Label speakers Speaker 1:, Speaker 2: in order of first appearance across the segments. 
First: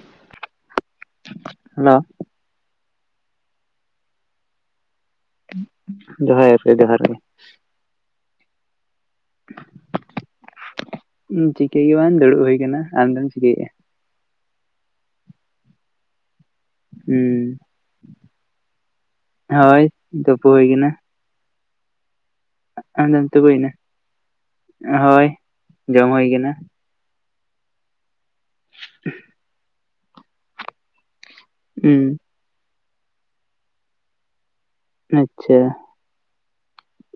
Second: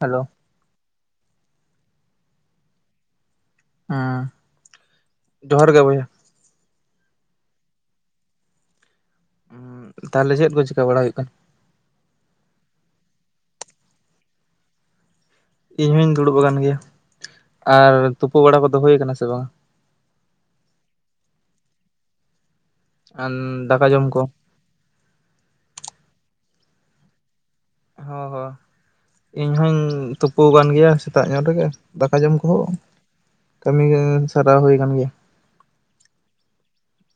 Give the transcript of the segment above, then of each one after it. Speaker 1: Hello
Speaker 2: hello
Speaker 1: ᱦᱮᱸ ᱡᱚᱦᱟᱨ ᱜᱮ ᱵᱚᱭᱦᱟ
Speaker 2: ᱡᱚᱦᱟᱨᱠ [unintelligible] ᱡᱚᱦᱟᱨ ᱜᱮ
Speaker 1: ᱚᱸ ᱛᱟᱦᱚᱞᱮ ᱪᱮᱫ ᱠᱚ ᱪᱮᱠᱟᱹ ᱵᱟᱲᱟ ᱦᱩᱭᱩᱜ ᱠᱟᱱᱟ᱾
Speaker 2: ᱪᱤᱠᱟᱹᱭ ᱜᱮ ᱵᱟᱝ ᱫᱩᱲᱩᱵ ᱦᱩᱭ ᱟᱠᱟᱱᱟ᱾ ᱟᱢ ᱫᱚᱢ ᱪᱤᱠᱟᱹᱭᱮᱫᱼᱟ?
Speaker 1: ᱤᱧ ᱦᱚᱧ ᱫᱩᱲᱩᱵ ᱟᱠᱟᱱ ᱜᱮᱭᱟ᱾
Speaker 2: ᱦᱩᱸ
Speaker 1: ᱟᱨ ᱛᱩᱯᱩ ᱵᱟᱲᱟ ᱠᱚᱫᱚ ᱦᱩᱭᱩᱭᱟ ᱟᱠᱟᱱᱟ ᱥᱮ ᱵᱟᱝᱟ?
Speaker 2: ᱛᱯᱚ ᱦᱩᱭ ᱠᱟᱱᱟ᱾ ᱟᱫᱚᱢ
Speaker 1: ᱟᱨ
Speaker 2: ᱛᱩᱯᱩᱭ ᱱᱟ?
Speaker 1: ᱫᱟᱠᱟ ᱡᱚᱢ ᱠᱚ
Speaker 2: ᱦᱳᱭ ᱡᱚᱢ ᱦᱩᱭ ᱠᱟᱱᱟ᱾
Speaker 1: ᱦᱚᱸ ᱦᱚᱸ ᱤᱧ ᱦᱩᱧ ᱛᱩᱯᱩ ᱟᱠᱟᱱ ᱜᱮᱭᱟ ᱥᱮᱛᱟᱜ ᱧᱚᱜ ᱨᱮᱜᱮ
Speaker 2: ᱦᱩᱸ
Speaker 1: ᱫᱟᱠᱟ ᱡᱚᱢ ᱠᱟᱹᱢᱤ ᱜᱮ ᱥᱟᱨᱟᱣ ᱦᱩᱭ ᱟᱠᱟᱱ ᱜᱮᱭᱟ
Speaker 2: ᱟᱪᱷᱟ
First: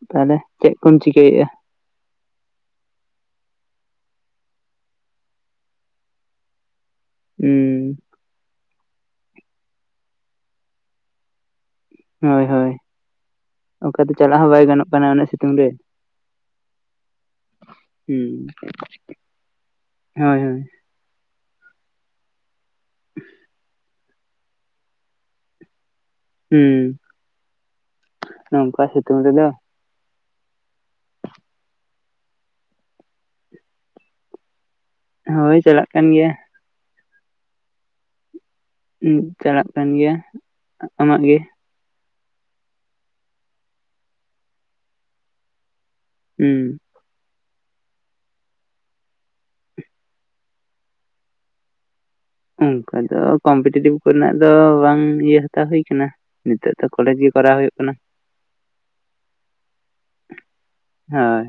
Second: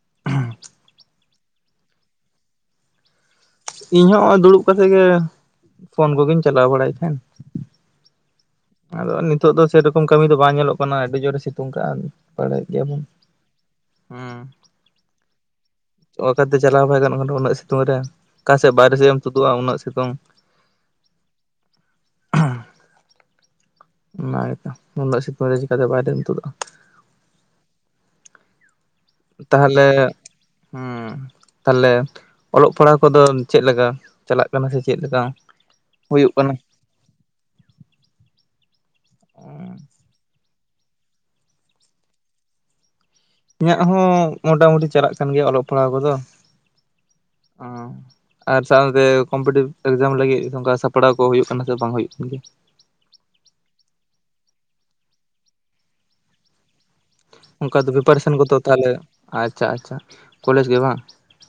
Speaker 2: ᱛᱟᱦᱚᱞᱮ ᱪᱮᱫ ᱠᱚᱢ ᱪᱤᱠᱟᱹᱭᱮᱫᱼᱟ
Speaker 1: ᱤᱧ ᱦᱚᱸ ᱱᱚᱜᱚᱭ ᱫᱩᱲᱩᱵ ᱠᱟᱛᱮ ᱜᱮ ᱯᱷᱳᱱ ᱠᱚᱜᱮᱧ ᱪᱟᱞᱟᱣ ᱵᱟᱲᱟᱭᱮᱫ ᱛᱟᱦᱮᱱ
Speaker 2: ᱦᱮᱸ
Speaker 1: ᱟᱫᱚ ᱱᱤᱛᱚᱜ ᱫᱚ ᱥᱮᱨᱚᱠᱚᱢ ᱠᱟᱹᱢᱤ ᱫᱚ ᱵᱟᱝ ᱧᱮᱞᱚᱜ ᱠᱟᱱᱟ ᱟᱹᱰᱤ ᱡᱳᱨᱮ ᱥᱤᱛᱩᱝ ᱠᱟᱜᱼᱟ
Speaker 2: ᱦᱳᱭ
Speaker 1: ᱵᱟᱲᱟᱭᱮᱫ
Speaker 2: ᱦᱳᱭ
Speaker 1: ᱜᱮᱭᱟᱵᱚᱱ
Speaker 2: ᱚᱠᱟᱛᱮ ᱪᱟᱞᱟᱜ ᱦᱚᱸ
Speaker 1: ᱦᱮᱸ
Speaker 2: ᱵᱟᱭ ᱜᱟᱱᱚᱜ ᱠᱟᱱᱟ ᱩᱱᱟ. ᱜ ᱥᱤᱛᱩᱝ ᱨᱮ
Speaker 1: ᱚᱠᱟᱛᱮ ᱪᱟᱞᱟᱣ ᱵᱟᱭ ᱜᱟᱱᱚᱜ ᱠᱟᱱᱟ ᱩᱱᱟᱹᱜ ᱥᱤᱛᱩᱝ ᱨᱮ
Speaker 2: ᱦᱩᱸ
Speaker 1: ᱚᱠᱟᱥᱮᱫ ᱵᱟᱨᱨᱮ ᱥᱮᱫ ᱮᱢ ᱛᱩᱫᱩᱜᱼᱟ ᱩᱱᱟᱹᱜ ᱥᱤᱛᱩᱝ
Speaker 2: ᱦᱳᱭ ᱦᱳᱭ [inaudible]
Speaker 1: ᱚᱱᱟ ᱜᱮᱛᱚ ᱩᱱᱟᱹᱜ ᱥᱤᱛᱩᱝ ᱨᱮ ᱪᱮᱠᱟᱛᱮ ᱵᱟᱭᱨᱮᱢ ᱛᱩᱫᱟᱜ
Speaker 2: ᱦᱩᱸ ᱱᱚᱝᱠᱟ ᱥᱤᱛᱩᱝ ᱨᱮᱫᱚ
Speaker 1: ᱛᱟᱞᱮᱸ ᱦᱩᱸ ᱛᱟᱦᱚᱞᱮ ᱚᱞᱚᱜ ᱯᱟᱲᱦᱟᱜ ᱠᱚᱫᱚᱢ ᱪᱮᱫ ᱞᱮᱠᱟ ᱪᱟᱞᱟᱜ ᱠᱟᱱᱟ ᱠᱟᱱᱟ ᱥᱮ ᱪᱮᱫ ᱞᱮᱠᱟ
Speaker 2: ᱦᱳᱭ ᱪᱟᱞᱟᱜ ᱠᱟᱱ ᱜᱮᱭᱟ
Speaker 1: ᱦᱩᱭᱩᱜ ᱠᱟᱱᱟ
Speaker 2: ᱩᱸᱜ ᱪᱟᱞᱟᱜ ᱠᱟᱱ ᱜᱮᱭᱟ ᱟᱢᱟᱜ ᱜᱮ
Speaker 1: ᱤᱧᱟᱹᱜ ᱦᱚᱸ ᱢᱚᱴᱢᱩᱴᱤ ᱪᱟᱞᱟᱜ ᱠᱟᱱ ᱜᱮᱭᱟ ᱚᱞᱚᱜ ᱯᱟᱲᱦᱟᱣ ᱠᱚᱫᱚ
Speaker 2: ᱦᱩᱸ
Speaker 1: ᱦᱚᱸ ᱟᱨ ᱥᱟᱶ ᱛᱮ ᱠᱚᱢᱯᱤᱴᱤᱮᱴᱤᱵᱽ ᱮᱠᱡᱟᱢ ᱞᱟᱹᱜᱤᱫ ᱝᱠᱟ ᱥᱟᱯᱲᱟᱣ ᱠᱚ ᱦᱩᱭᱩᱜ ᱠᱟᱱᱟ ᱥᱮ ᱵᱟᱝ ᱦᱩᱭᱩᱜ ᱠᱟᱱ ᱜᱮᱭᱟ
Speaker 2: ᱚᱱᱠᱟ ᱫᱚ ᱠᱚᱢᱯᱤᱴᱤᱮᱴᱤᱵ ᱠᱚᱨᱮᱱᱟᱜ ᱫᱚ ᱵᱟᱝ ᱤᱭᱟᱹ ᱦᱟᱛᱟᱣ ᱦᱩᱭᱩ ᱟᱠᱟᱱᱟ ᱱᱤᱛᱚᱛᱚ ᱠᱚᱞᱮᱡ ᱜᱮ ᱠᱚᱨᱟᱣ ᱦᱩᱭᱩᱜ
Speaker 1: ᱚᱱᱠᱟ ᱫᱚ
Speaker 2: ᱠᱟᱱᱟ
Speaker 1: ᱯᱨᱤᱯᱟᱨᱮᱥᱮᱱ ᱠᱚᱫᱚ ᱛᱟᱦᱚᱞᱮ ᱟᱪᱪᱷᱟ ᱟᱪᱪᱷᱟ ᱠᱚᱞᱮᱡᱽ ᱜᱮ ᱵᱟᱝ
Speaker 2: ᱦᱳᱭ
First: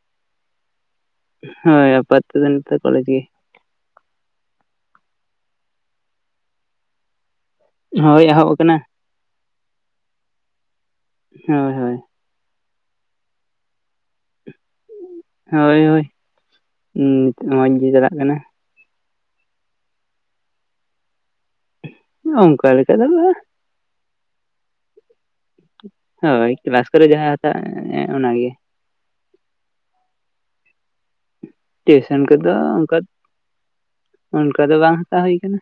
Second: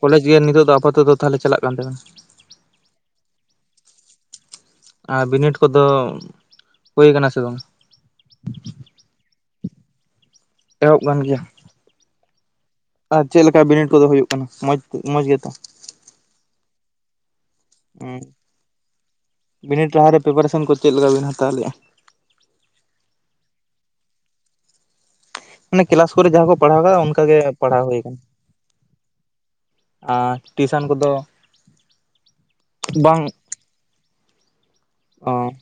Speaker 1: ᱠᱚᱞᱮᱡ ᱜᱮ ᱱᱤᱛᱚᱜᱜ ᱫᱚ ᱟᱯᱟᱛᱚᱫᱚ
Speaker 2: ᱦᱳᱭ ᱟᱯᱛᱚ ᱛᱮ ᱫᱚ ᱱᱤᱛᱚᱜ ᱠᱚᱞᱮᱡᱽ ᱜᱮ
Speaker 1: ᱟᱨ ᱵᱤᱱᱤᱰ ᱠᱚᱫᱚ ᱦᱩᱭ ᱟᱠᱟᱱᱟ ᱥᱮ ᱵᱟᱝ
Speaker 2: ᱦᱳᱭ ᱮᱦᱚᱵ ᱟᱠᱟᱱᱟ
Speaker 1: ᱮᱦᱚᱵ ᱜᱟᱱ ᱜᱮᱭᱟ
Speaker 2: ᱦᱳᱭ ᱦᱳᱭ
Speaker 1: ᱟᱨ ᱪᱮᱫ ᱞᱮᱠᱟ ᱵᱤᱱᱤᱰ ᱠᱚᱫᱚ ᱦᱩᱭᱩᱜ ᱠᱟᱱᱟ ᱢᱚᱸᱡᱽ ᱢᱚᱸᱡᱽ ᱜᱮᱛᱚ?
Speaker 2: ᱦᱳᱭ ᱦᱳᱭ ᱱᱤᱛᱚᱜ ᱢᱚᱸᱡᱽ ᱜᱮ ᱪᱟᱞᱟᱜ ᱠᱟᱱᱟ
Speaker 1: ᱵᱤᱱᱤᱰ ᱞᱟᱦᱟᱨᱮ ᱯᱨᱤᱯᱟᱨᱮᱥᱚᱱ ᱠᱚ ᱪᱮᱫ ᱞᱮᱠᱟ ᱵᱤᱱ ᱦᱟᱛᱟᱣ ᱞᱮᱫᱼᱟ
Speaker 2: ᱚᱱᱠᱟ ᱞᱮᱠᱟ ᱫᱚ ᱵᱟᱝ
Speaker 1: ᱢᱟᱱᱮ ᱠᱮᱞᱟᱥ ᱠᱚᱨᱮ ᱡᱟᱦᱟᱸ
Speaker 2: ᱦᱳᱭ
Speaker 1: ᱠᱚ ᱯᱟᱲᱦᱟᱣ
Speaker 2: ᱠᱮᱞᱟᱥ
Speaker 1: ᱟᱠᱟᱫᱟ
Speaker 2: ᱠᱚᱨᱮ ᱡᱟᱦᱟᱸ
Speaker 1: ᱚᱱᱠᱟᱜᱮ
Speaker 2: ᱦᱟᱛᱟᱣ
Speaker 1: ᱯᱟᱲᱦᱟᱣ ᱦᱩᱭ ᱟᱠᱟᱱᱟ
Speaker 2: ᱚᱱᱟᱜᱮ
Speaker 1: ᱟᱨ ᱴᱤᱭᱩᱥᱮᱱ ᱠᱚᱫᱚ
Speaker 2: ᱴᱤᱭᱩᱥᱚᱱ ᱠᱚᱫᱚ ᱚᱱᱠᱟ
Speaker 1: ᱵᱟᱝ
Speaker 2: ᱚᱱᱠᱟ ᱫᱚ ᱵᱟᱝ ᱦᱟᱛᱟᱣ
Speaker 1: ᱚ
Speaker 2: ᱦᱩᱭ ᱟᱠᱟᱱᱟ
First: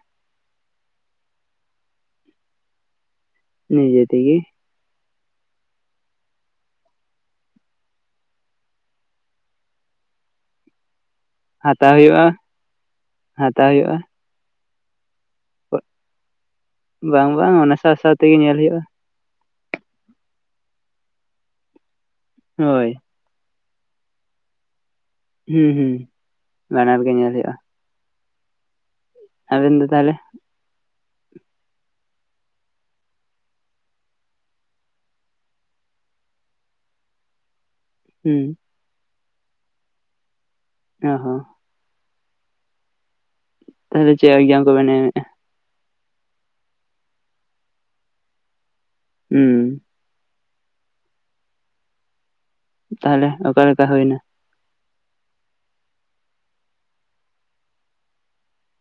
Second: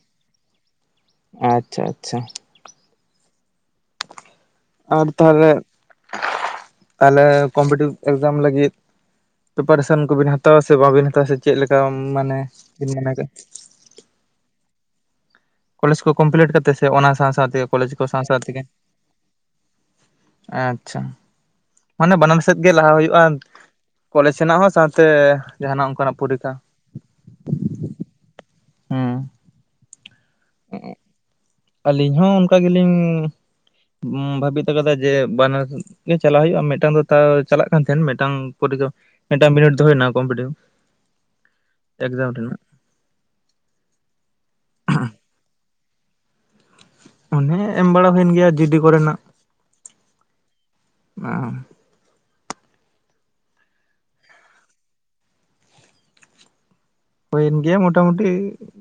Speaker 1: ᱟᱪᱪᱷᱟ ᱟᱪᱪᱷᱟ
Speaker 2: ᱱᱤᱡᱮᱛᱮᱜᱮ
Speaker 1: ᱟᱨ ᱛᱟᱦᱚᱞᱮ ᱛᱟᱦᱚᱞᱮ ᱠᱚᱢᱯᱤᱴᱤᱵᱽ ᱮᱠᱡᱟᱢ ᱞᱟᱹᱜᱤᱫ ᱯᱮᱯᱟᱨᱮᱥᱚᱱ ᱠᱚᱵᱤᱱ ᱦᱟᱛᱟᱣᱟ ᱥᱮ ᱵᱟᱵᱤᱱ ᱦᱟᱛᱟᱣᱟ ᱥᱮ ᱪᱮᱫᱠᱟ
Speaker 2: ᱦᱟᱛᱟᱣ ᱦᱩᱭᱩᱜᱼᱟ
Speaker 1: ᱢᱟᱱᱮ ᱵᱤᱱ ᱢᱚᱱᱮ ᱠᱟᱜ
Speaker 2: ᱦᱟᱛᱟᱣ ᱦᱩᱭᱩᱜᱼᱟ
Speaker 1: ᱠᱚᱞᱮᱡᱽ ᱠᱚ ᱠᱚᱢᱯᱞᱤᱴ ᱠᱟᱛᱮ ᱥᱮ ᱚᱱᱟ ᱥᱟᱶ
Speaker 2: ᱵᱟᱝ ᱵᱟᱝ
Speaker 1: ᱥᱟᱶᱛᱮᱜᱮ
Speaker 2: ᱚᱱᱟ
Speaker 1: ᱠᱚᱞᱮᱡᱽ ᱠᱚ ᱥᱟᱶ ᱥᱟᱶ
Speaker 2: ᱧᱮᱞ
Speaker 1: ᱛᱮᱜᱮ
Speaker 2: ᱦᱩᱭᱩᱜᱼᱟ
Speaker 1: ᱟᱪᱪᱷᱟ ᱢᱟᱱᱮ ᱵᱟᱱᱟᱨ ᱥᱮᱫ ᱜᱮ ᱞᱟᱦᱟ
Speaker 2: ᱦᱳᱭ
Speaker 1: ᱦᱩᱭᱩᱜᱼᱟ ᱠᱚᱞᱮᱡᱽ ᱥᱮᱱᱟᱜ ᱦᱚᱸ ᱥᱟᱶᱛᱮ
Speaker 2: ᱦᱩᱸ
Speaker 1: ᱡᱟᱦᱟᱱᱟᱜ
Speaker 2: ᱦᱩᱸ
Speaker 1: ᱚᱱᱠᱟᱱᱟᱜ ᱯᱚᱨᱤᱠᱷᱟ
Speaker 2: ᱵᱟᱱᱟᱨ ᱜᱮ ᱧᱮᱞ ᱦᱳᱭᱳᱼᱟ
Speaker 1: ᱦᱩᱸ
Speaker 2: ᱟᱮᱱ ᱫᱚ ᱛᱟᱦᱚᱞᱮ
Speaker 1: ᱦᱮᱸ ᱟᱹᱞᱤᱧ ᱦᱚᱸ ᱚᱱᱠᱟ ᱜᱮᱞᱤᱧ ᱵᱷᱟᱵᱤᱤᱛ ᱟᱠᱟᱫᱟ ᱡᱮ ᱵᱟᱱᱟᱨ ᱜᱮ ᱪᱟᱞᱟ ᱦᱩᱭᱩᱜᱜᱼᱟ ᱢᱤᱫᱴᱟᱝ ᱫᱚ ᱪᱟᱞᱟᱜ ᱠᱟᱱ ᱛᱟᱦᱮᱱ ᱢᱤᱫᱴᱟᱝ
Speaker 2: ᱦᱩᱸ
Speaker 1: ᱯᱚᱨᱤ ᱫᱚ ᱢᱤᱫᱴᱟᱝ ᱵᱤᱱᱤᱴ ᱫᱚᱦᱚᱭᱱᱟ ᱠᱚᱢᱯᱴᱤᱭᱩ
Speaker 2: ᱚ ᱦᱚᱸ
Speaker 1: ᱮᱠᱡᱟᱢ ᱨᱮᱱᱟᱜ
Speaker 2: ᱟᱵᱤᱱ ᱫᱚ ᱪᱮᱫ ᱮᱠᱡᱟᱢ ᱠᱚ ᱵᱮᱱ ᱮᱢᱮᱜᱼᱟ
Speaker 1: ᱚᱱᱮ ᱮᱢ ᱵᱟᱲᱟ ᱦᱩᱭᱮᱱ ᱜᱮᱭᱟ ᱡᱤ ᱰᱤ ᱠᱚᱨᱮᱱᱟᱜ
Speaker 2: ᱩᱸ
Speaker 1: ᱟ
Speaker 2: ᱛᱟᱦᱚᱞᱮ ᱚᱠᱟᱞᱮᱠᱟ ᱦᱩᱭᱱᱟ?
Speaker 1: ᱦᱩᱭᱮᱱ ᱜᱮᱭᱟ ᱢᱚᱴᱟᱢᱩᱴᱤ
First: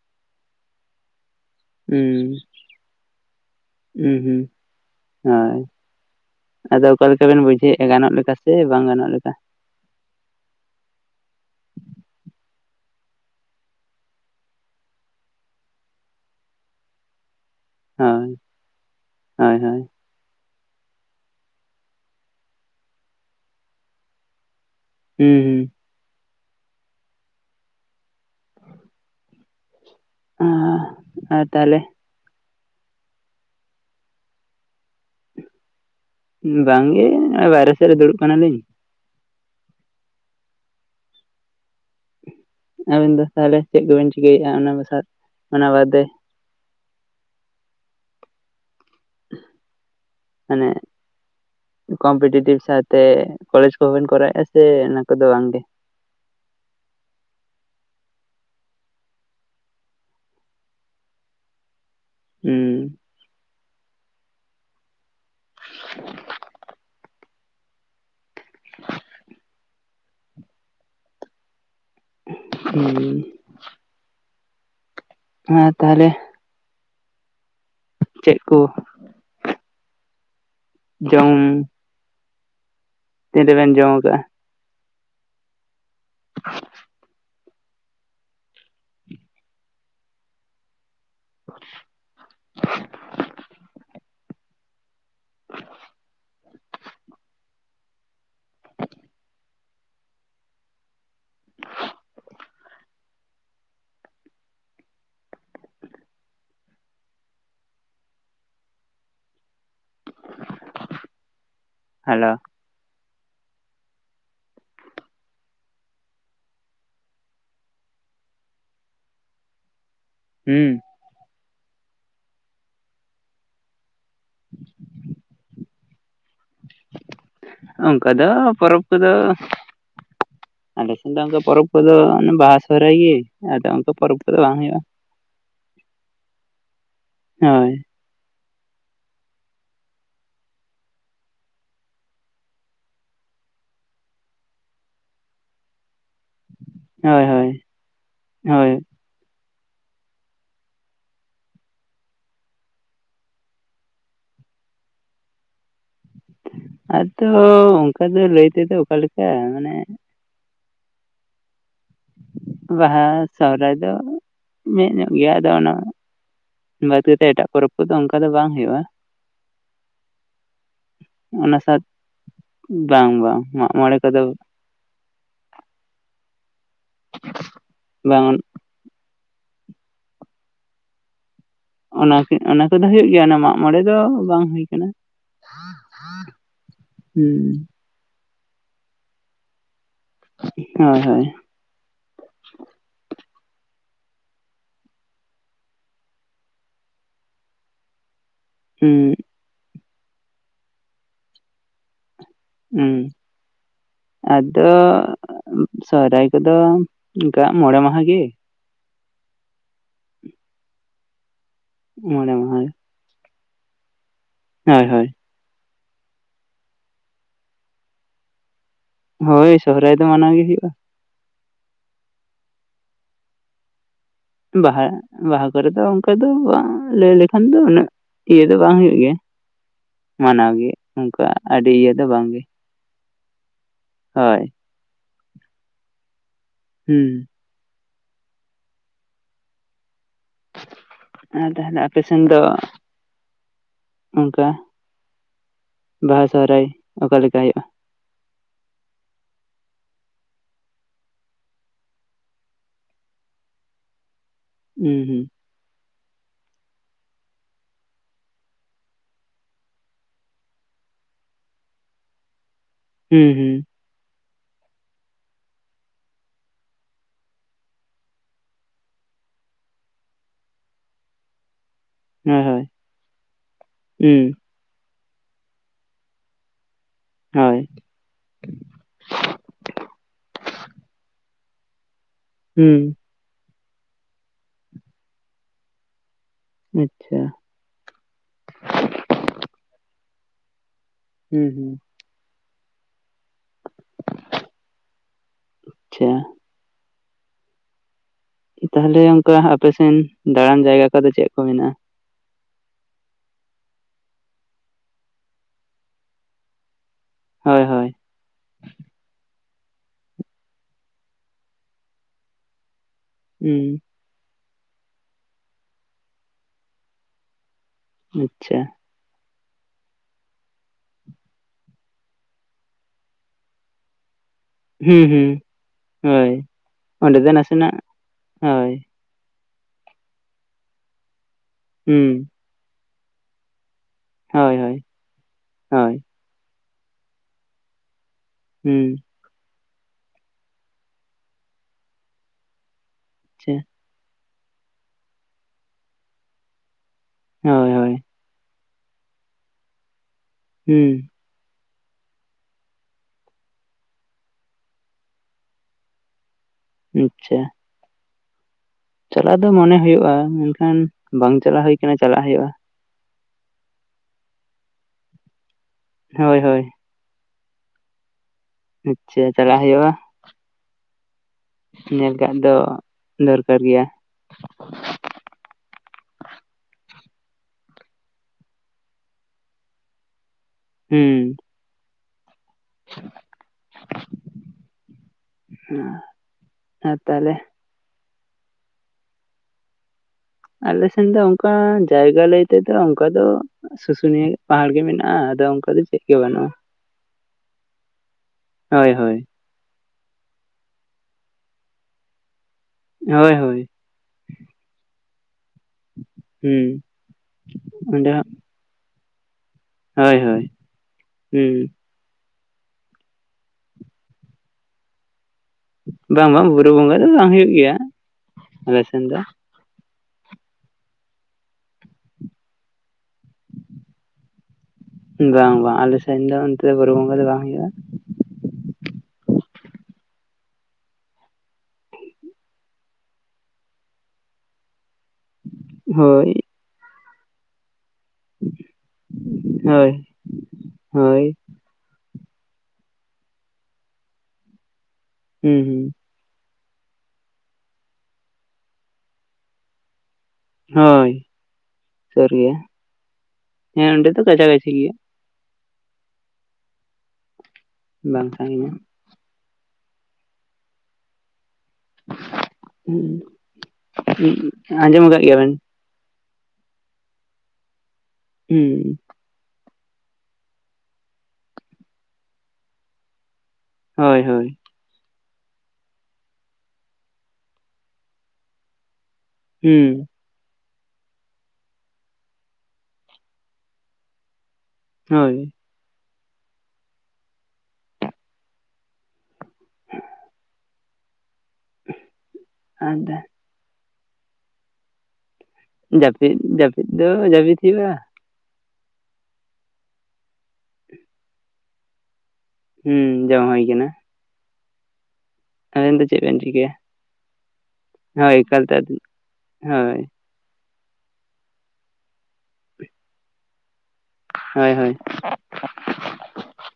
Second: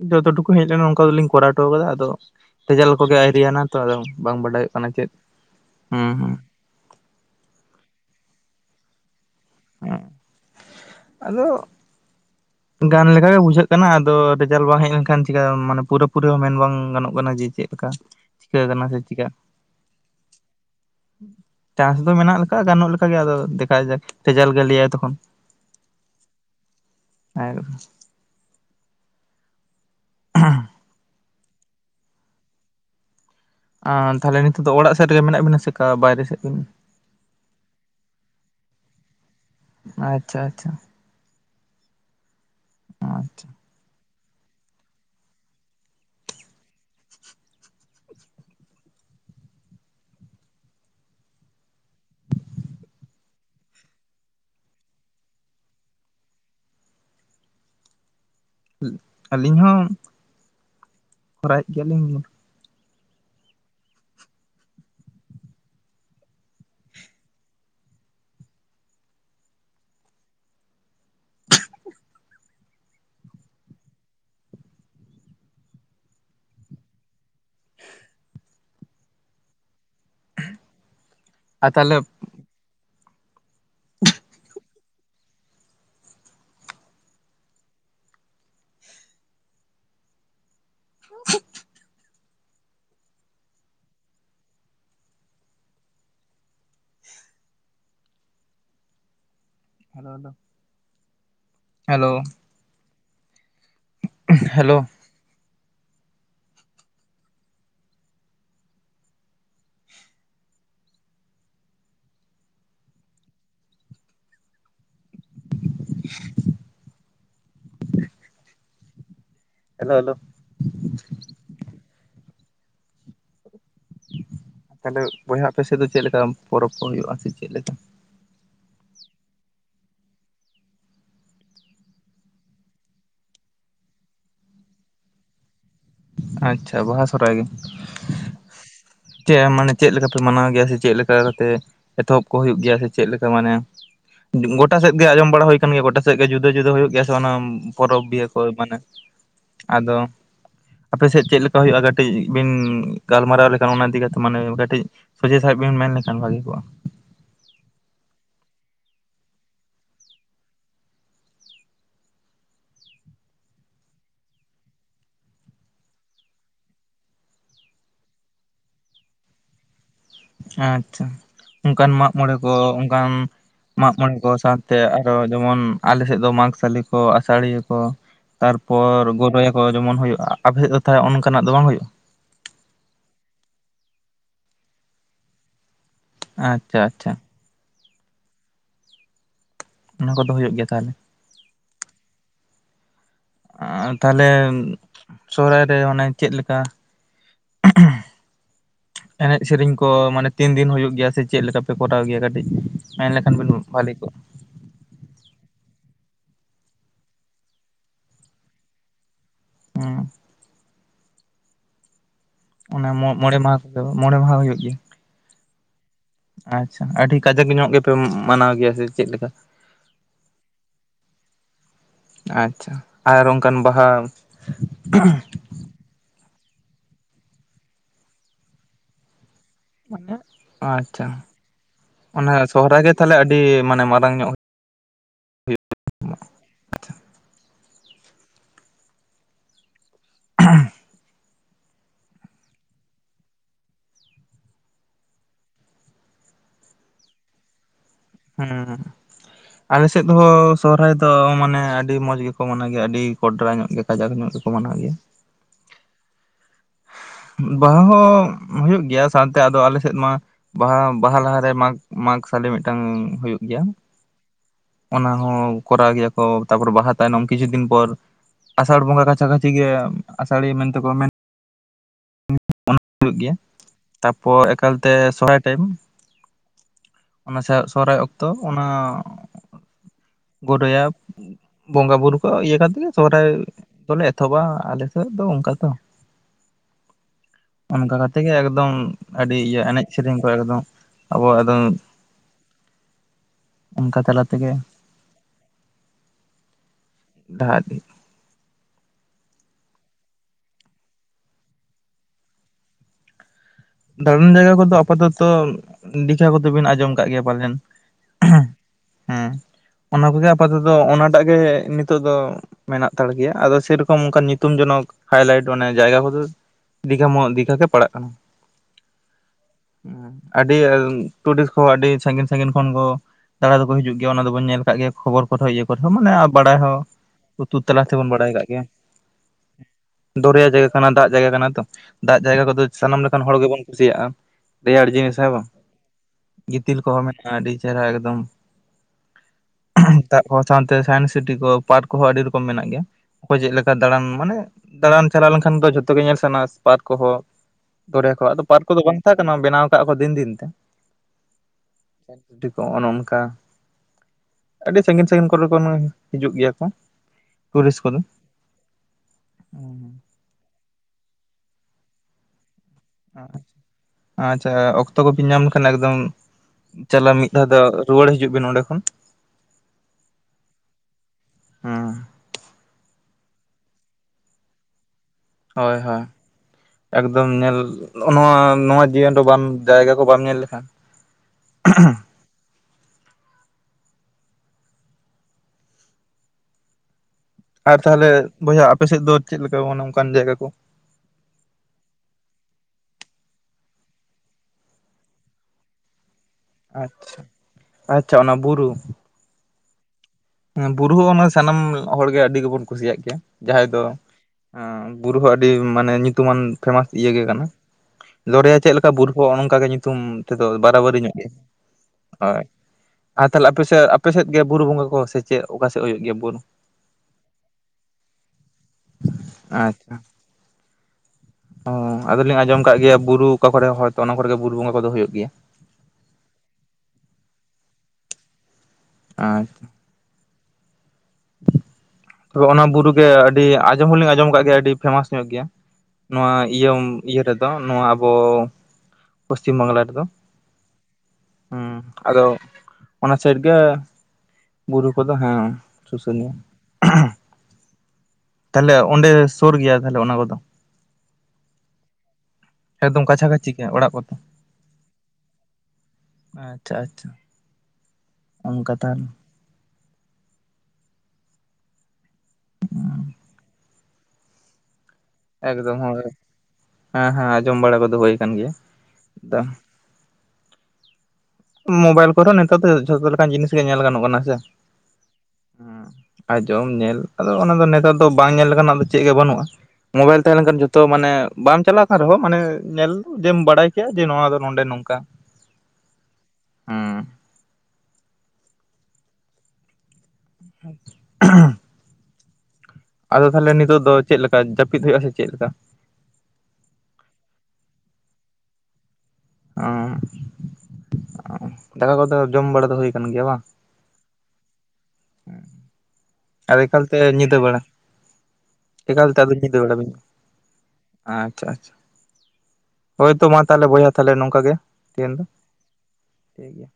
Speaker 1: ᱡᱚᱛᱚ ᱴᱩᱠᱩ ᱦᱮᱡ ᱞᱮᱱᱟ ᱚᱱᱠᱟ ᱫᱚᱞᱤᱧ ᱠᱚᱨᱟᱣ ᱟᱫᱚ
Speaker 2: ᱦᱩᱸ
Speaker 1: ᱨᱮᱡᱟᱞ ᱠᱚᱜᱮ ᱟᱹᱨᱤᱭᱟᱱᱟ ᱛᱚ ᱟᱫᱚ
Speaker 2: ᱦᱩᱸ
Speaker 1: ᱵᱟᱝ
Speaker 2: ᱦᱩᱸ
Speaker 1: ᱵᱟᱰᱟᱭᱚᱜ ᱠᱟᱱᱟ ᱪᱮᱫ
Speaker 2: ᱦᱳᱭ
Speaker 1: ᱦᱚᱸ ᱦᱚᱸ᱾
Speaker 2: ᱟᱫᱚ ᱚᱠᱟ ᱞᱮᱠᱟ ᱵᱮᱱ ᱵᱩᱡᱷᱟᱹᱣᱮᱫᱼᱟ ᱜᱟᱱᱚᱜ ᱞᱮᱠᱟ ᱥᱮ ᱵᱟᱝ ᱜᱟᱱᱚᱜ ᱞᱮᱠᱟ?
Speaker 1: ᱦᱮᱸ᱾ ᱟᱫᱚ ᱜᱟᱱ ᱞᱮᱠᱟ ᱜᱮ ᱵᱩᱡᱷᱟᱹᱜ ᱠᱟᱱᱟ, ᱟᱫᱚ ᱨᱮᱡᱟᱞ ᱵᱟᱝ ᱦᱮᱡ ᱞᱮᱱᱠᱷᱟᱱ ᱪᱮᱠᱟ ᱢᱟᱱᱮ ᱯᱩᱨᱟᱹ ᱯᱩᱨᱟᱹ ᱢᱮᱱ ᱵᱟᱝ ᱜᱟᱱᱚᱜ ᱠᱟᱱᱟ ᱡᱮ ᱪᱮᱫ ᱞᱮᱠᱟ
Speaker 2: ᱦᱳᱭ
Speaker 1: ᱪᱤᱠᱟᱹ ᱠᱟᱱᱟ ᱥᱮ ᱪᱤᱠᱟ᱾
Speaker 2: ᱦᱳᱭ ᱦᱳᱭ
Speaker 1: ᱪᱟᱱᱥ ᱫᱚ ᱢᱮᱱᱟᱜ ᱞᱮᱠᱟ ᱜᱟᱱᱚᱜ ᱞᱮᱠᱟᱜᱮ ᱟᱫᱚ ᱫᱮᱠᱷᱟ ᱡᱟᱠ ᱨᱮᱡᱟᱞ ᱜᱮ ᱞᱟᱹᱭᱟᱭ ᱛᱚᱠᱷᱚᱱ᱾
Speaker 2: ᱦᱩᱸ ᱦᱩᱸ᱾
Speaker 1: ᱟᱨ
Speaker 2: ᱚ ᱟᱨ ᱛᱟᱦᱚᱞᱮ
Speaker 1: ᱟ ᱛᱟᱦᱚᱞᱮ ᱱᱤᱛᱚᱜ ᱫᱚ ᱚᱲᱟᱜ ᱥᱮᱫ ᱨᱮᱜᱮ ᱢᱮᱱᱟᱜ ᱵᱮᱱᱟ ᱪᱮᱠᱟ ᱵᱟᱭᱨᱮ ᱥᱮᱫ ᱵᱤᱱ
Speaker 2: ᱵᱟᱝᱜᱮ ᱵᱟᱭᱮᱨᱮ ᱥᱮᱫ ᱨᱮ ᱫᱩᱲᱩᱵ ᱠᱟᱱᱟᱞᱤᱧ
Speaker 1: ᱟᱪᱪᱷᱟ ᱟᱪᱪᱷᱟ᱾
Speaker 2: ᱟᱵᱤᱱ ᱫᱚ
Speaker 1: ᱟᱪᱪᱷᱟ
Speaker 2: ᱛᱟᱦᱚᱞᱮ ᱪᱮᱫ ᱠᱚᱵᱤᱱ ᱪᱤᱠᱟᱹᱭᱮᱫᱼᱟ ᱚᱱᱟ ᱵᱟᱠᱷᱟ ᱚᱱᱟ ᱵᱟᱫᱮ ᱢᱟᱱᱮ ᱠᱚᱢᱯᱤᱴᱤᱮᱴᱤᱵ ᱥᱟᱶᱛᱮ ᱠᱚᱞᱮᱡᱽ ᱠᱚᱦᱚᱸ ᱵᱮᱱ ᱠᱚᱨᱟᱣᱮᱫᱼᱟ ᱥᱮ ᱚᱱᱟ ᱠᱚᱫᱚ ᱵᱟᱝᱜᱮ?
Speaker 1: ᱟᱹᱞᱤᱧ ᱦᱚᱸ ᱠᱚᱨᱟᱭᱮᱫ ᱜᱮᱭᱟᱞᱤᱧ᱾
Speaker 2: ᱦᱮᱸ᱾ [inaudible] ᱦᱩᱸ᱾ ᱦᱮᱸ ᱛᱟᱦᱚᱞᱮ ᱪᱮᱫ ᱠᱚ? ᱡᱚᱢ
Speaker 1: ᱟ ᱛᱟᱦᱚᱞᱮ
Speaker 2: ᱛᱤᱱ ᱨᱮᱵᱮᱱ ᱡᱚᱢ ᱟᱠᱟᱫᱼᱟ? [inaudible]
Speaker 1: [inaudible]
Speaker 2: [inaudible]
Speaker 1: ᱦᱚᱞᱟ ᱫᱚ hello. Hello.
Speaker 2: Hello.
Speaker 1: [inaudible] Hello hello.
Speaker 2: ᱦᱩᱸ᱾ ᱦᱩᱸ᱾
Speaker 1: ᱛᱟᱦᱚᱞᱮ ᱵᱚᱭᱦᱟ ᱟᱯᱮ ᱥᱮᱫ ᱫᱚ ᱪᱮᱫ ᱞᱮᱠᱟ ᱯᱚᱨᱚᱵᱽ ᱠᱚ ᱦᱩᱭᱩᱜᱼᱟ ᱥᱮ ᱪᱮᱫ ᱞᱮᱠᱟ?
Speaker 2: ᱟᱞᱮ ᱦᱚᱸ ᱯᱚᱨᱚᱵᱽ ᱠᱚᱫᱚ ᱟᱞᱮᱥᱮᱫ ᱫᱚ ᱚᱱᱠᱟ ᱯᱚᱨᱚᱵᱽ ᱠᱚᱫᱚ ᱵᱟᱦᱟ ᱥᱚᱦᱚᱨᱟᱭ ᱜᱮ ᱟᱫᱚ ᱚᱱᱠᱟ ᱯᱚᱨᱚᱵᱽ ᱠᱚᱫᱚ ᱵᱟᱝ ᱦᱩᱭᱩᱜᱼᱟ᱾
Speaker 1: ᱟᱪᱪᱷᱟ᱾ ᱵᱟᱦᱟ ᱥᱚᱦᱚᱨᱟᱭ ᱜᱮ᱾
Speaker 2: ᱦᱳᱭ
Speaker 1: ᱡᱮ ᱢᱟᱱᱮ ᱪᱮᱫ ᱞᱮᱠᱟ ᱯᱮ ᱢᱟᱱᱟᱣ ᱜᱮᱭᱟ ᱥᱮ ᱪᱮᱫ ᱞᱮᱠᱟ ᱠᱟᱛᱮ? ᱮᱛᱚᱦᱚᱵ ᱠᱚ ᱦᱩᱭᱩᱜ ᱜᱮᱭᱟ ᱥᱮ ᱪᱮᱫ ᱞᱮᱠᱟ ᱢᱟᱱᱮ ᱜᱚᱴᱟ ᱥᱮᱫ ᱜᱮ ᱟᱸᱡᱚᱢ ᱵᱟᱲᱟ ᱦᱩᱭ ᱠᱟᱱ ᱜᱮᱭᱟ ᱜᱚᱴᱟ ᱥᱮᱫ ᱜᱮ ᱡᱩᱫᱟᱹ ᱡᱩᱫᱟᱹ ᱦᱩᱭᱩᱜ ᱜᱮ
Speaker 2: ᱦᱳᱭ
Speaker 1: ᱥᱮ ᱚᱱᱟ
Speaker 2: ᱦᱳᱭ
Speaker 1: ᱯᱚᱨᱚᱵᱽ ᱵᱤᱦᱟᱹ ᱠᱚ ᱢᱟᱱᱮ
Speaker 2: ᱦᱳᱭ
Speaker 1: ᱟᱫᱚ ᱟᱯᱮᱥᱮᱫ ᱪᱮᱫ ᱞᱮᱠᱟ ᱦᱩᱭᱩᱜᱼᱟ᱾ ᱠᱟᱹᱴᱤᱡ ᱵᱤᱱ ᱜᱟᱞᱢᱟᱨᱟᱣ ᱞᱮᱠᱷᱟᱱ ᱚᱱᱟ ᱤᱫᱤ ᱠᱟᱛᱮᱫ ᱢᱟᱱᱮ ᱠᱟᱹᱴᱤᱡ ᱥᱚᱡᱷᱮ ᱥᱟᱦᱮᱵ ᱵᱮᱱ ᱢᱮᱱ ᱞᱮᱠᱷᱟᱱ ᱵᱷᱟᱹᱜᱤ ᱠᱚᱜᱼᱟ᱾
Speaker 2: ᱟᱫᱚ ᱚᱱᱠᱟ ᱫᱚ ᱞᱟᱹᱭ ᱛᱮᱫᱚ ᱚᱠᱟᱞᱮᱠᱟ ᱢᱟᱱᱮ ᱵᱟᱦᱟ ᱥᱚᱦᱚᱨᱟᱭ ᱫᱚ ᱢᱤᱫ ᱧᱚᱜ ᱜᱮᱭᱟ ᱟᱫᱚ ᱚᱱᱟ ᱵᱟᱫ ᱠᱟᱛᱮᱫ ᱮᱴᱟᱜ ᱯᱚᱨᱚᱵᱽ ᱠᱚᱫᱚ ᱚᱱᱠᱟ ᱫᱚ ᱵᱟᱝ ᱦᱩᱭᱩᱜᱼᱟ᱾
Speaker 1: ᱟᱪᱪᱷᱟ,
Speaker 2: ᱚᱱᱟ ᱥᱟᱶ
Speaker 1: ᱚᱱᱠᱟᱱ ᱢᱟᱜ ᱢᱚᱬᱮ ᱠᱚ ᱚᱱᱠᱟᱱ
Speaker 2: ᱵᱟᱝ ᱵᱟᱝ
Speaker 1: ᱢᱟᱜ ᱢᱚᱬᱮ
Speaker 2: ᱠᱚᱫᱚ
Speaker 1: ᱠᱚ ᱥᱟᱶᱛᱮ ᱛᱮ ᱟᱨᱚ ᱡᱮᱢᱚᱱ ᱟᱞᱮᱥᱮᱫ ᱫᱚ ᱢᱟᱜᱽᱥᱟᱞᱤ ᱠᱚ ᱟᱥᱟᱲᱤᱭᱟᱹ ᱠᱚ
Speaker 2: ᱵᱟᱝ
Speaker 1: ᱛᱟᱨ ᱯᱚᱨ ᱜᱚᱨᱭᱟ ᱠᱚ ᱡᱮᱢᱚᱱ ᱦᱩᱭᱩᱜᱼᱟ᱾ ᱟᱯᱮ ᱥᱮᱫ ᱫᱚ ᱛᱟᱦᱚᱞᱮ ᱚᱱᱠᱟᱱᱟᱜ ᱫᱚ ᱵᱟᱝ ᱦᱩᱭᱩᱜᱼᱟ?
Speaker 2: ᱚᱱᱟ ᱚᱱᱟ ᱠᱚᱫᱚ ᱦᱩᱭᱩᱜ ᱜᱮᱭᱟ ᱢᱟᱜ ᱢᱚᱬᱮ ᱫᱚ ᱵᱟᱝ ᱦᱩᱭ ᱠᱟᱱᱟ
Speaker 1: ᱟᱪᱪᱷᱟ ᱟᱪᱪᱷᱟ
Speaker 2: ᱦᱩᱸ
Speaker 1: ᱚᱱᱟ ᱠᱚᱫᱚ ᱦᱳᱭᱳᱜ ᱜᱮᱭᱟ ᱛᱟᱦᱚᱞᱮ
Speaker 2: ᱦᱳᱭ ᱦᱳᱭ
Speaker 1: ᱛᱟᱦᱚᱞᱮ ᱥᱚᱨᱦᱟᱭ ᱨᱮ ᱦᱩᱱᱟ. ᱝ ᱪᱮᱫᱞᱮᱠᱟ
Speaker 2: [unintelligible]
Speaker 1: ᱮᱱᱮᱡ ᱥᱮᱨᱮᱧ ᱠᱚ ᱢᱟᱱᱮ ᱛᱤᱱ ᱫᱤᱱ ᱦᱩᱭᱩᱜ ᱜᱮᱭᱟ ᱥᱮ ᱪᱮᱜ ᱞᱮᱠᱟᱯᱮ ᱯᱚᱴᱟᱣ ᱜᱮᱭᱟ ᱠᱟᱹᱴᱤᱡ
Speaker 2: ᱦᱩᱸ
Speaker 1: ᱢᱮᱱ ᱞᱮᱠᱷᱟᱱ ᱵᱮᱱ ᱵᱷᱟᱹᱞᱤ ᱠᱚᱜᱼᱟ?
Speaker 2: ᱟᱫᱚ ᱥᱚᱨᱦᱟᱭ ᱠᱚᱫᱚ ᱜᱟᱜ ᱢᱚᱬᱮ ᱢᱟᱦᱟ ᱜᱮ
Speaker 1: [unintelligible]
Speaker 2: ᱢᱚᱸᱬᱮᱢᱟᱸᱦᱟ
Speaker 1: [unintelligible] ᱢᱚᱜ ᱢᱚᱬᱮ ᱢᱟᱦᱟᱸ ᱠᱚᱜᱮ ᱢᱚᱬᱮ ᱢᱟᱦᱟ ᱦᱩᱭᱩᱜ ᱜᱮᱭᱟ
Speaker 2: ᱦᱳᱭ ᱦᱳᱭ
Speaker 1: ᱟᱪᱪᱷᱟ ᱟᱹᱰᱤ ᱠᱟᱡᱟᱠ ᱧᱚᱜ ᱜᱮᱯᱮ ᱢᱟᱱᱟᱣ ᱜᱮᱭᱟ ᱥᱮ ᱪᱮᱫ ᱞᱮᱠᱟ
Speaker 2: ᱦᱳᱭ ᱥᱚᱦᱨᱟᱭ ᱫᱚ ᱢᱟᱱᱟᱣ ᱜᱮ ᱦᱩᱭᱩᱜᱼᱟ
Speaker 1: ᱟᱪᱪᱷᱟ ᱟᱨ ᱚᱱᱠᱟᱱ ᱵᱟᱦᱟ
Speaker 2: ᱵᱟᱦᱟ ᱵᱟᱦᱟ ᱠᱚᱨᱮ ᱫᱚ ᱚᱱᱠᱟ ᱫᱚ ᱵᱟᱝ ᱞᱟᱹᱭ ᱞᱮᱠᱷᱟᱱ ᱫᱚ ᱩᱱᱟᱹᱜ ᱤᱭᱟᱹᱣ ᱫᱚ ᱵᱟᱝ ᱦᱩᱭᱩᱜ ᱜᱮᱭᱟ
Speaker 1: ᱢᱟᱱᱮ
Speaker 2: ᱢᱟᱱᱟᱣ ᱜᱮ
Speaker 1: ᱟᱪᱪᱷᱟ
Speaker 2: ᱚᱱᱠᱟ ᱟᱹᱰᱤ ᱤᱭᱟᱹ ᱫᱚ ᱵᱟᱝᱜᱮ
Speaker 1: ᱚᱱᱟ ᱥᱚᱦᱨᱟᱭ ᱜᱮ ᱛᱟᱦᱚᱞᱮ ᱟᱹᱰᱤ ᱢᱟᱱᱮ ᱢᱟᱨᱟᱝ ᱧᱚᱜ
Speaker 2: ᱦᱚᱭ ᱦᱩᱸ ᱟᱨ ᱛᱟᱞᱦᱮ ᱟᱯᱮᱥᱮᱱ ᱫᱚ ᱚᱱᱠᱟ ᱵᱟᱦᱟ ᱥᱚᱦᱨᱟᱭ ᱚᱠᱟᱞᱮᱠᱟ ᱦᱩᱭᱩᱜᱼᱟ
Speaker 1: ᱦᱩᱸ ᱟᱞᱮᱥᱮᱫ ᱦᱳ ᱥᱚᱨᱦᱟᱭ ᱫᱚ ᱢᱟᱱᱮ ᱟᱹᱰᱤ ᱢᱚᱸᱡᱽ ᱜᱮᱠᱚ ᱢᱟᱱᱟ ᱜᱮᱭᱟ ᱟᱹᱰᱤ ᱠᱚᱰᱨᱟ ᱧᱚᱜ ᱜᱮ ᱠᱟᱡᱟᱠ ᱧᱚᱸᱜ ᱜᱮᱠᱚ ᱢᱟᱱᱟᱣ ᱜᱮᱭᱟ
Speaker 2: ᱦᱩᱸ ᱦᱩᱸ
Speaker 1: ᱵᱟᱦᱟ ᱦᱚᱸ ᱦᱩᱭᱩᱜ ᱜᱮᱭᱟ ᱥᱟᱶᱛᱮ ᱟᱫᱚ ᱟᱞᱮᱥᱮᱫ ᱢᱟ ᱵᱟᱦᱟ ᱵᱟᱦᱟ ᱞᱟᱦᱟᱨᱮ ᱢᱟᱜᱽ ᱢᱟᱜᱽ ᱥᱟᱰᱮ ᱢᱤᱫᱴᱟᱝ
Speaker 2: ᱦᱩᱸ
Speaker 1: ᱦᱳᱭᱳᱜ
Speaker 2: ᱦᱩᱸ
Speaker 1: ᱜᱮᱭᱟ ᱚᱱᱟ ᱦᱚᱸ ᱠᱚᱨᱟᱣ ᱜᱮᱭᱟ ᱠᱚ ᱛᱟᱯᱚᱨᱮ ᱵᱟᱦᱟ ᱛᱟᱭᱱᱚᱢ ᱠᱤᱪᱷᱩ ᱫᱤᱱ ᱯᱚᱨ ᱟᱥᱟᱲ ᱵᱚᱸᱜᱟ ᱠᱟᱪᱷᱟ ᱠᱟᱪᱷᱤ ᱜᱮ ᱟᱥᱟᱲᱤ ᱢᱮᱱᱛᱮ ᱠᱚ ᱢᱮᱱ
Speaker 2: ᱦᱳᱭ ᱦᱳᱭ
Speaker 1: ᱚᱱᱟ [inaudible] ᱦᱩᱭᱩᱜ ᱜᱮᱭᱟ
Speaker 2: ᱦᱩᱸ
Speaker 1: ᱛᱟᱯᱚ ᱮᱠᱟᱞᱛᱮ ᱥᱚᱨᱦᱟᱭ ᱴᱟᱭᱤᱢ ᱚᱱᱟ
Speaker 2: ᱦᱳᱭ
Speaker 1: ᱥᱚᱭᱚᱜ ᱥᱚᱨᱦᱟᱭ ᱚᱠᱛᱚ ᱚᱱᱟ ᱜᱚᱰᱳᱭᱟᱯ ᱵᱚᱸᱜᱟ ᱵᱩᱨᱩ ᱠᱚ ᱤᱭᱟᱹ ᱠᱟᱛᱮᱜ
Speaker 2: ᱦᱩᱸ
Speaker 1: ᱜᱮ ᱥᱚᱦᱚᱨᱟᱭ ᱫᱚᱞᱮ ᱮᱛᱚᱦᱚᱵᱟ ᱟᱞᱮᱥᱮᱫ ᱫᱚ ᱚᱱᱠᱟ ᱛᱚ
Speaker 2: ᱟᱪᱪᱷᱟ
Speaker 1: ᱚᱱᱠᱟ ᱠᱟᱛᱮ ᱜᱮ ᱮᱠᱫᱚᱢ ᱟᱹᱰᱤ ᱤᱭᱟ. ᱮᱱᱮᱡ ᱥᱮᱨᱮᱧ ᱠᱚ ᱮᱠᱫᱚᱢ ᱟᱵᱚᱣᱟᱜ
Speaker 2: ᱦᱩᱸ
Speaker 1: ᱮᱫᱚᱢ
Speaker 2: ᱦᱩᱸ
Speaker 1: ᱚᱱᱠᱟ ᱛᱟᱞᱟ ᱛᱮᱜᱮ
Speaker 2: ᱟᱪᱪᱷᱟ
Speaker 1: ᱰᱟᱦᱟᱜ ᱰᱤᱦᱤᱜ
Speaker 2: ᱛᱟᱦᱚᱞᱮ ᱚᱱᱠᱟ ᱦᱟᱸᱜ ᱟᱯᱮᱥᱮᱱ ᱫᱟᱬᱟᱱ ᱡᱟᱭᱜᱟ ᱠᱚᱫᱚ ᱪᱮᱫ ᱠᱚ ᱢᱮᱱᱟᱜᱼᱟ
Speaker 1: ᱫᱟᱬᱟᱱ ᱡᱟᱭᱜᱟ ᱠᱚᱫᱚ ᱟᱯᱟᱛᱚᱛᱚ ᱫᱤᱜᱷᱟ ᱠᱚᱛᱚ ᱵᱮᱱ ᱟᱡᱚᱢ ᱠᱟᱜ ᱜᱮᱭᱟ ᱯᱟᱞᱮᱱ
Speaker 2: ᱦᱳᱭ ᱦᱳᱭ
Speaker 1: ᱦᱮᱸ ᱚᱱᱟ ᱠᱚᱜᱮ ᱟᱯᱟᱛᱚᱛᱚ ᱚᱱᱟᱴᱟᱜ ᱜᱮ ᱱᱤᱛᱚᱜ ᱫᱚ ᱢᱮᱱᱟᱜ ᱛᱟᱲ ᱜᱮᱮᱭᱟ ᱟᱫᱚ
Speaker 2: ᱦᱩᱸ
Speaker 1: ᱥᱮᱨ ᱚᱢ ᱚᱱᱠᱟᱱ ᱧᱩᱛᱩᱢ ᱡᱚᱱᱚᱠ ᱦᱟᱭᱞᱟᱭᱤᱴᱚᱸᱱᱮ ᱡᱟᱭᱜᱟ ᱠᱚᱫᱚ ᱫᱤᱜᱷᱟ ᱢᱚᱜ ᱫᱤᱜᱷᱟ ᱜᱮ ᱯᱟᱲᱟᱜ ᱠᱟᱱᱟ᱾
Speaker 2: ᱟᱪᱪᱷᱟ
Speaker 1: ᱟᱹᱰᱤ ᱴᱩᱰᱤᱥ ᱠᱚᱦᱚ ᱟᱹᱰᱤ ᱥᱟᱺᱜᱤᱱ ᱥᱟᱺᱜᱤᱱ ᱠᱷᱚᱱ ᱠᱚ ᱫᱟᱬᱟ ᱫᱚᱠᱚ ᱦᱤᱡᱩᱜ ᱜᱮᱭᱟ ᱚᱱᱟ ᱫᱚᱵᱚᱱ ᱧᱮᱞ ᱟᱠᱟᱜ ᱜᱮᱭᱟ
Speaker 2: ᱦᱩᱸ
Speaker 1: ᱠᱷᱚᱵᱚᱨ
Speaker 2: ᱦᱩᱸ
Speaker 1: ᱠᱚᱨᱮᱦᱚᱸ ᱤᱭᱟᱹ ᱠᱚᱨᱮ ᱦᱚᱸ ᱢᱟᱱᱮ
Speaker 2: ᱦᱳᱭ
Speaker 1: ᱵᱟᱰᱟᱭ ᱦᱚᱸ
Speaker 2: ᱚᱸᱰᱮ ᱫᱚ
Speaker 1: ᱞᱛᱩ
Speaker 2: ᱱᱟᱥᱮᱱᱟᱜ
Speaker 1: ᱛᱟᱞᱟ ᱛᱮᱵᱚᱱ ᱵᱟᱰᱟᱭ ᱟᱠᱟᱜ ᱜᱮᱭᱟ᱾
Speaker 2: ᱦᱳᱭ
Speaker 1: ᱫᱚᱨᱭᱟ ᱡᱟᱭᱜᱟ ᱠᱟᱱᱟ ᱫᱟᱜ ᱡᱟᱭᱜᱟ ᱠᱟᱱᱟ ᱛᱚ
Speaker 2: ᱦᱩᱸ
Speaker 1: ᱫᱟᱜ ᱡᱟᱭᱜᱟ ᱠᱚᱫᱚ ᱥᱟᱱᱟᱢ ᱞᱮᱠᱟᱱ ᱦᱚᱲ ᱜᱮᱵᱚᱱ ᱠᱩᱥᱤᱭᱟᱜᱼᱟ᱾
Speaker 2: ᱦᱳᱭ ᱦᱳᱭ
Speaker 1: ᱨᱮᱭᱟᱲ ᱡᱤᱱᱤᱥ ᱦᱮ ᱵᱟᱝ?
Speaker 2: ᱦᱳᱭ
Speaker 1: ᱜᱤᱛᱤᱞ ᱠᱚᱦᱚᱸ ᱢᱮᱱᱟᱜᱼᱟ ᱟᱹᱰᱤ ᱪᱮᱦᱨᱟ ᱮᱠᱫᱚᱢ,
Speaker 2: ᱦᱩᱸ
Speaker 1: ᱫᱟᱜ ᱠᱚ ᱥᱟᱶ ᱛᱮ ᱥᱟᱭᱮᱱᱥ ᱥᱤᱴᱤ ᱠᱚ ᱯᱟᱨᱠ ᱠᱚᱦᱚᱸ ᱟᱹᱰᱤ ᱨᱚᱠᱚᱢ ᱢᱮᱱᱟᱜ ᱜᱮᱭᱟ᱾ ᱚᱠᱚᱭ ᱪᱮᱫ
Speaker 2: ᱟᱪᱪᱷᱟ
Speaker 1: ᱞᱮᱠᱟ ᱫᱟᱬᱟᱱ ᱢᱟᱱᱮ ᱫᱟᱬᱟᱱ ᱪᱟᱞᱟᱣ ᱞᱮᱱᱠᱷᱟᱱ ᱫᱚ ᱡᱷᱚᱛᱚ ᱜᱮ ᱧᱮᱞ ᱥᱟᱱᱟᱼᱟ᱾ ᱯᱟᱨᱠ ᱠᱚᱦᱚᱸ
Speaker 2: ᱦᱳᱭ ᱦᱳᱭ
Speaker 1: ᱫᱚᱨᱭᱟ ᱠᱚᱦᱚᱸ ᱟᱫᱚ ᱯᱟᱨᱠ ᱠᱚᱫᱚ ᱵᱟᱝ ᱛᱟᱦᱮᱸ ᱠᱟᱱᱟ ᱵᱮᱱᱟᱣ ᱟᱠᱟᱫ ᱠᱚ ᱫᱤᱱ ᱫᱤᱱ ᱛᱮ᱾
Speaker 2: ᱦᱩᱸ
Speaker 1: ᱴᱤᱠ ᱚᱸᱜ ᱱᱚᱝᱠᱟ᱾ ᱟᱹᱰᱤ ᱥᱟᱺᱜᱤᱧ ᱥᱟᱺᱜᱤᱧ ᱠᱚᱨᱮᱱ ᱠᱷᱚᱱ ᱦᱤᱡᱩᱜ ᱜᱮᱭᱟ ᱠᱚ᱾
Speaker 2: ᱟᱪᱪᱷᱟ
Speaker 1: ᱴᱩᱨᱤᱥ ᱠᱚᱫᱚ᱾
Speaker 2: ᱪᱟᱞᱟᱣ ᱫᱚ ᱢᱚᱱᱮ ᱦᱳᱭᱳᱜᱼᱟ, ᱢᱮᱱᱠᱷᱟᱱ ᱵᱟᱝ ᱪᱟᱞᱟᱜ ᱦᱳᱭ ᱠᱟᱱᱟ ᱪᱟᱞᱟᱜ ᱦᱳᱭᱳᱜᱼᱟ᱾
Speaker 1: ᱟᱪᱪᱷᱟ ᱚᱠᱛᱚ ᱠᱚᱵᱤᱱ ᱧᱟᱢ ᱞᱮᱠᱷᱟᱱ ᱮᱠᱫᱚᱢ
Speaker 2: ᱦᱳᱭ ᱦᱳᱭ
Speaker 1: ᱪᱚᱞᱚ ᱢᱤᱫ ᱫᱷᱟᱣ ᱫᱚ ᱨᱩᱣᱟᱹᱲ ᱦᱤᱡᱩᱜ ᱵᱤᱱ ᱚᱸᱰᱮ ᱠᱷᱚᱱ᱾
Speaker 2: ᱪᱮ ᱪᱟᱞᱟᱜ ᱦᱩᱭᱩᱜᱼᱟ᱾
Speaker 1: ᱦᱮᱸ
Speaker 2: ᱧᱮᱞ ᱠᱟᱜ ᱫᱚ ᱫᱚᱨᱠᱟᱨ ᱜᱮᱭᱟ᱾
Speaker 1: ᱦᱳᱭ ᱦᱳᱭ᱾ ᱮᱠᱫᱚᱢ ᱧᱮᱞ ᱱᱚᱣᱟ ᱱᱚᱣᱟ ᱡᱤᱭᱚᱱ ᱨᱮ ᱵᱟᱢ ᱡᱟᱭᱜᱟ ᱠᱚ ᱵᱟᱢ ᱧᱮᱞ ᱞᱮᱠᱷᱟᱱ,
Speaker 2: ᱦᱩᱸ
Speaker 1: [unintelligible]
Speaker 2: ᱦᱮᱸ ᱛᱟᱦᱞᱮ
Speaker 1: ᱟᱨ ᱛᱟᱦᱞᱮ ᱵᱚᱭᱦᱟ ᱟᱯᱮ ᱥᱮᱫ ᱫᱚ ᱪᱮᱫ ᱞᱮᱠᱟ ᱚᱱᱠᱟᱱ ᱡᱟᱭᱜᱟ ᱠᱚ?
Speaker 2: ᱟᱞᱮ ᱥᱮᱱ ᱫᱚ ᱚᱱᱠᱟ ᱡᱟᱭᱜᱟ ᱞᱟᱹᱭ ᱛᱮᱫᱚ ᱚᱱᱠᱟ ᱫᱚ ᱥᱩᱥᱩᱱᱤᱭᱟᱹ ᱯᱟᱦᱟᱲ ᱜᱮ ᱢᱮᱱᱟᱜᱼᱟ ᱟᱫᱚ ᱚᱱᱠᱟ ᱫᱚ ᱪᱮᱫ ᱜᱮ ᱵᱟᱹᱱᱩᱜᱼᱟ᱾
Speaker 1: ᱟᱪᱪᱷᱟ ᱟᱪᱪᱷᱟ ᱚᱱᱟ ᱵᱩᱨᱩ?
Speaker 2: ᱦᱳᱭ ᱦᱳᱭ
Speaker 1: ᱵᱩᱨᱩ ᱦᱚᱸ ᱚᱱᱟ ᱥᱟᱱᱟᱢ ᱦᱚᱲ ᱜᱮ ᱟᱹᱰᱤ ᱜᱮᱵᱚᱱ ᱠᱩᱥᱤᱭᱟᱜ ᱜᱮᱭᱟ,
Speaker 2: ᱦᱳᱭ ᱦᱳᱭ
Speaker 1: ᱡᱟᱦᱟᱭ ᱫᱚ ᱟᱸ ᱵᱩᱨᱩ ᱦᱚᱸ ᱟᱹᱰᱤ ᱢᱟᱱᱮ ᱧᱩᱛᱩᱢᱟᱱ
Speaker 2: ᱦᱩᱸ
Speaker 1: ᱯᱷᱮᱢᱟᱥ ᱤᱭᱟᱹ ᱜᱮ ᱠᱟᱱᱟ
Speaker 2: ᱚᱸᱰᱮ ᱦᱚᱸ
Speaker 1: ᱫᱚᱨᱭᱟ ᱪᱮᱫ ᱵᱩᱨᱩ ᱦᱚᱸ ᱚᱱᱠᱟ ᱜᱮ ᱧᱩᱛᱩᱢ
Speaker 2: ᱦᱳᱭ ᱦᱳᱭ
Speaker 1: ᱛᱮᱫᱚ ᱵᱟᱨᱟ ᱵᱟᱹᱨᱤ ᱧᱚᱜ ᱜᱮ᱾
Speaker 2: ᱦᱩᱸ
Speaker 1: ᱦᱳᱭ ᱟᱨ ᱛᱟᱦᱞᱮ ᱟᱯᱮ ᱥᱮᱫ ᱟᱯᱮ ᱥᱮᱫ ᱜᱮ ᱵᱩᱨᱩ ᱵᱚᱸᱜᱟ ᱠᱚ ᱥᱮ ᱪᱮ ᱚᱠᱟ ᱥᱮᱫ?
Speaker 2: ᱵᱟᱝ ᱵᱟᱝ ᱵᱩᱨᱩ ᱵᱚᱸᱜᱟ ᱫᱚ ᱵᱟᱝ ᱦᱩᱭᱩᱜ ᱜᱮᱭᱟ ᱟᱞᱮ ᱥᱮᱱ ᱫᱚ᱾
Speaker 1: ᱟᱪᱪᱷᱟ ᱚ ᱟᱫᱚᱞᱤᱧ ᱟᱸᱡᱚᱢ ᱠᱟᱜ ᱜᱮᱭᱟ ᱵᱩᱨᱩ ᱚᱠᱟ ᱠᱚᱨᱮ ᱦᱚᱭᱛᱚ ᱚᱱᱟ ᱠᱚᱨᱮ ᱜᱮ ᱵᱩᱨᱩ ᱵᱚᱸᱜᱟ ᱠᱚᱫᱚ ᱦᱳᱭᱳᱜ
Speaker 2: ᱵᱟᱝ ᱵᱟᱝ ᱟᱞᱮ ᱥᱮᱱ ᱫᱚ ᱚᱱᱛᱮ ᱵᱩᱨᱩ ᱵᱚᱸᱜᱟ ᱫᱚ ᱵᱟᱝ ᱦᱩᱭᱩᱜᱼᱟ᱾
Speaker 1: ᱟᱪᱪᱷᱟ ᱟᱫᱚ ᱚᱱᱟ ᱵᱩᱨᱩ ᱜᱮ ᱟᱹᱰᱤ ᱟᱸᱡᱚᱢ ᱦᱚᱸᱞᱤᱧ ᱟᱸᱡᱚᱢ ᱠᱟᱜ ᱜᱮᱭᱟ ᱟᱹᱰᱤ ᱯᱷᱮᱢᱟᱥ ᱧᱚᱜ ᱜᱮᱭᱟ
Speaker 2: ᱦᱳᱭ
Speaker 1: ᱱᱚᱣᱟ ᱤᱭᱟᱹ ᱤᱭᱟᱹ ᱨᱮᱫᱚ ᱱᱚᱣᱟ ᱟᱵᱚ ᱯᱚᱪᱷᱤᱢ ᱵᱟᱝᱞᱟ
Speaker 2: ᱦᱳᱭ
Speaker 1: ᱨᱮᱫᱚ᱾
Speaker 2: ᱦᱳᱭ
Speaker 1: ᱦᱩᱸ ᱟᱫᱚ ᱚᱱᱟ ᱥᱟᱭᱤᱰ ᱜᱮ ᱵᱩᱨᱩ ᱠᱚᱫᱚ ᱦᱮᱸ᱾
Speaker 2: ᱦᱩᱸ ᱦᱩᱸ
Speaker 1: ᱛᱟᱦᱞᱮ ᱚᱸᱰᱮ ᱥᱳᱨ ᱜᱮᱭᱟ ᱛᱟᱦᱞᱮ ᱚᱱᱟ ᱠᱚᱫᱚ?
Speaker 2: ᱦᱳᱭ ᱥᱳᱨ ᱜᱮᱭᱟ,
Speaker 1: ᱮᱠᱫᱚᱢ ᱠᱟᱪᱷᱟ ᱠᱟᱪᱷᱤ ᱜᱮᱭᱟ ᱚᱲᱟᱜ
Speaker 2: ᱦᱮᱸ ᱚᱸᱰᱮ
Speaker 1: ᱠᱚᱫᱚ
Speaker 2: ᱫᱚ ᱠᱟᱪᱷᱟ ᱠᱟᱹᱪᱷᱤ ᱜᱮᱭᱟ᱾
Speaker 1: ᱟᱪᱪᱷᱟ ᱟᱪᱪᱷᱟ
Speaker 2: ᱵᱟᱝ ᱥᱟᱺᱜᱤᱧᱟ
Speaker 1: ᱚᱱᱠᱟ ᱛᱟᱦᱚᱞᱮ
Speaker 2: [unintelligible] ᱟᱡᱚᱢ ᱠᱟᱜ
Speaker 1: ᱮᱠᱫᱚᱢ ᱦᱳᱭ ᱦᱮᱸ ᱦᱮᱸ ᱟᱸᱡᱚᱢ ᱵᱟᱲᱟ ᱠᱚᱫᱚ ᱦᱳᱭ ᱠᱟᱱ ᱜᱮᱭᱟ
Speaker 2: ᱦᱩᱸ
Speaker 1: ᱢᱳᱵᱟᱭᱤᱞ ᱠᱚᱨᱮ ᱱᱮᱛᱟᱨ ᱫᱚ ᱡᱚᱛᱚ ᱞᱮᱠᱟᱱ ᱡᱤᱱᱤᱥ ᱜᱮ ᱧᱮᱞ ᱜᱟᱱᱚᱜ ᱠᱟᱱᱟ
Speaker 2: ᱦᱳᱭ
Speaker 1: ᱥᱮ
Speaker 2: ᱦᱳᱭ
Speaker 1: ᱟᱸᱡᱚᱢ ᱧᱮᱞ ᱟᱫᱚ ᱚᱱᱟ ᱫᱚ ᱱᱮᱛᱟᱨ ᱫᱚ ᱵᱟᱝ ᱧᱮᱞ ᱞᱮᱠᱟᱱᱟᱜ ᱫᱚ ᱪᱮᱫ ᱜᱮ ᱵᱟᱹᱱᱩᱜ-ᱟ
Speaker 2: ᱦᱩᱸ
Speaker 1: ᱢᱳᱵᱟᱭᱤᱞ ᱛᱟᱦᱮᱸ ᱞᱮᱱᱠᱷᱟᱱ ᱡᱚᱛᱚ ᱢᱟᱱᱮ ᱵᱟᱢ ᱪᱟᱞᱟᱣ ᱠᱟᱱ ᱨᱮᱦᱚᱸ ᱢᱟᱱᱮ ᱧᱮᱞ ᱡᱮᱢ ᱵᱟᱲᱟᱭ ᱠᱮᱜ-ᱟ ᱡᱮ ᱱᱚᱣᱟ ᱫᱚ ᱱᱚᱰᱮ ᱱᱚᱝᱠᱟ
Speaker 2: ᱦᱳᱭ
Speaker 1: ᱦᱩᱸ᱾ [unintelligible] ᱟᱫᱚ ᱛᱟᱦᱚᱞᱮ ᱱᱤᱛᱚᱜ ᱫᱚ ᱪᱮᱫ ᱞᱮᱠᱟ ᱡᱟᱹᱯᱤᱫ ᱦᱩᱭᱩᱜ ᱟᱥᱮ ᱪᱮᱫ ᱞᱮᱠᱟ?
Speaker 2: ᱡᱟᱹᱯᱤᱫ ᱡᱟᱹᱯᱤᱫ ᱫᱚ ᱡᱟᱹᱯᱤᱫ ᱦᱩᱭᱩᱜ-ᱟ᱾
Speaker 1: ᱚ ᱫᱟᱠᱟ ᱠᱚᱫᱚ ᱡᱚᱢ ᱵᱟᱲᱟ ᱫᱚ ᱦᱩᱭ
Speaker 2: ᱦᱩᱸ
Speaker 1: ᱟᱠᱟᱱ ᱜᱮᱭᱟ ᱵᱟᱝ
Speaker 2: ᱡᱚᱢ ᱦᱩᱭ ᱠᱟᱱᱟ᱾ ᱟᱵᱮᱱ ᱫᱚ ᱪᱮᱫ ᱵᱮᱱ
Speaker 1: ᱟᱨ
Speaker 2: ᱪᱤᱠᱟᱹᱭᱟ
Speaker 1: ᱮᱠᱟᱞᱛᱮ ᱧᱤᱫᱟᱹ ᱵᱮᱲᱟ
Speaker 2: ᱦᱳᱭ ᱟᱹᱰᱤ
Speaker 1: ᱮᱠᱟᱞᱛᱮ ᱟᱫᱚ ᱧᱤᱫᱟᱹ ᱵᱮᱲᱟ ᱵᱤᱱ
Speaker 2: ᱦᱳᱭ
Speaker 1: ᱟᱪᱪᱷᱟ ᱟᱪᱪᱷᱟ, ᱦᱳᱭ ᱛᱚ ᱢᱟ ᱛᱟᱦᱚᱞᱮ ᱵᱚᱭᱦᱟ ᱛᱟᱦᱚᱞᱮ ᱱᱚᱝ ᱠᱟᱜᱮ
Speaker 2: ᱦᱳᱭ ᱦᱳᱭ
Speaker 1: ᱛᱮᱦᱮᱧ ᱫᱚ, ᱴᱷᱤᱠ ᱜᱮᱭᱟ᱾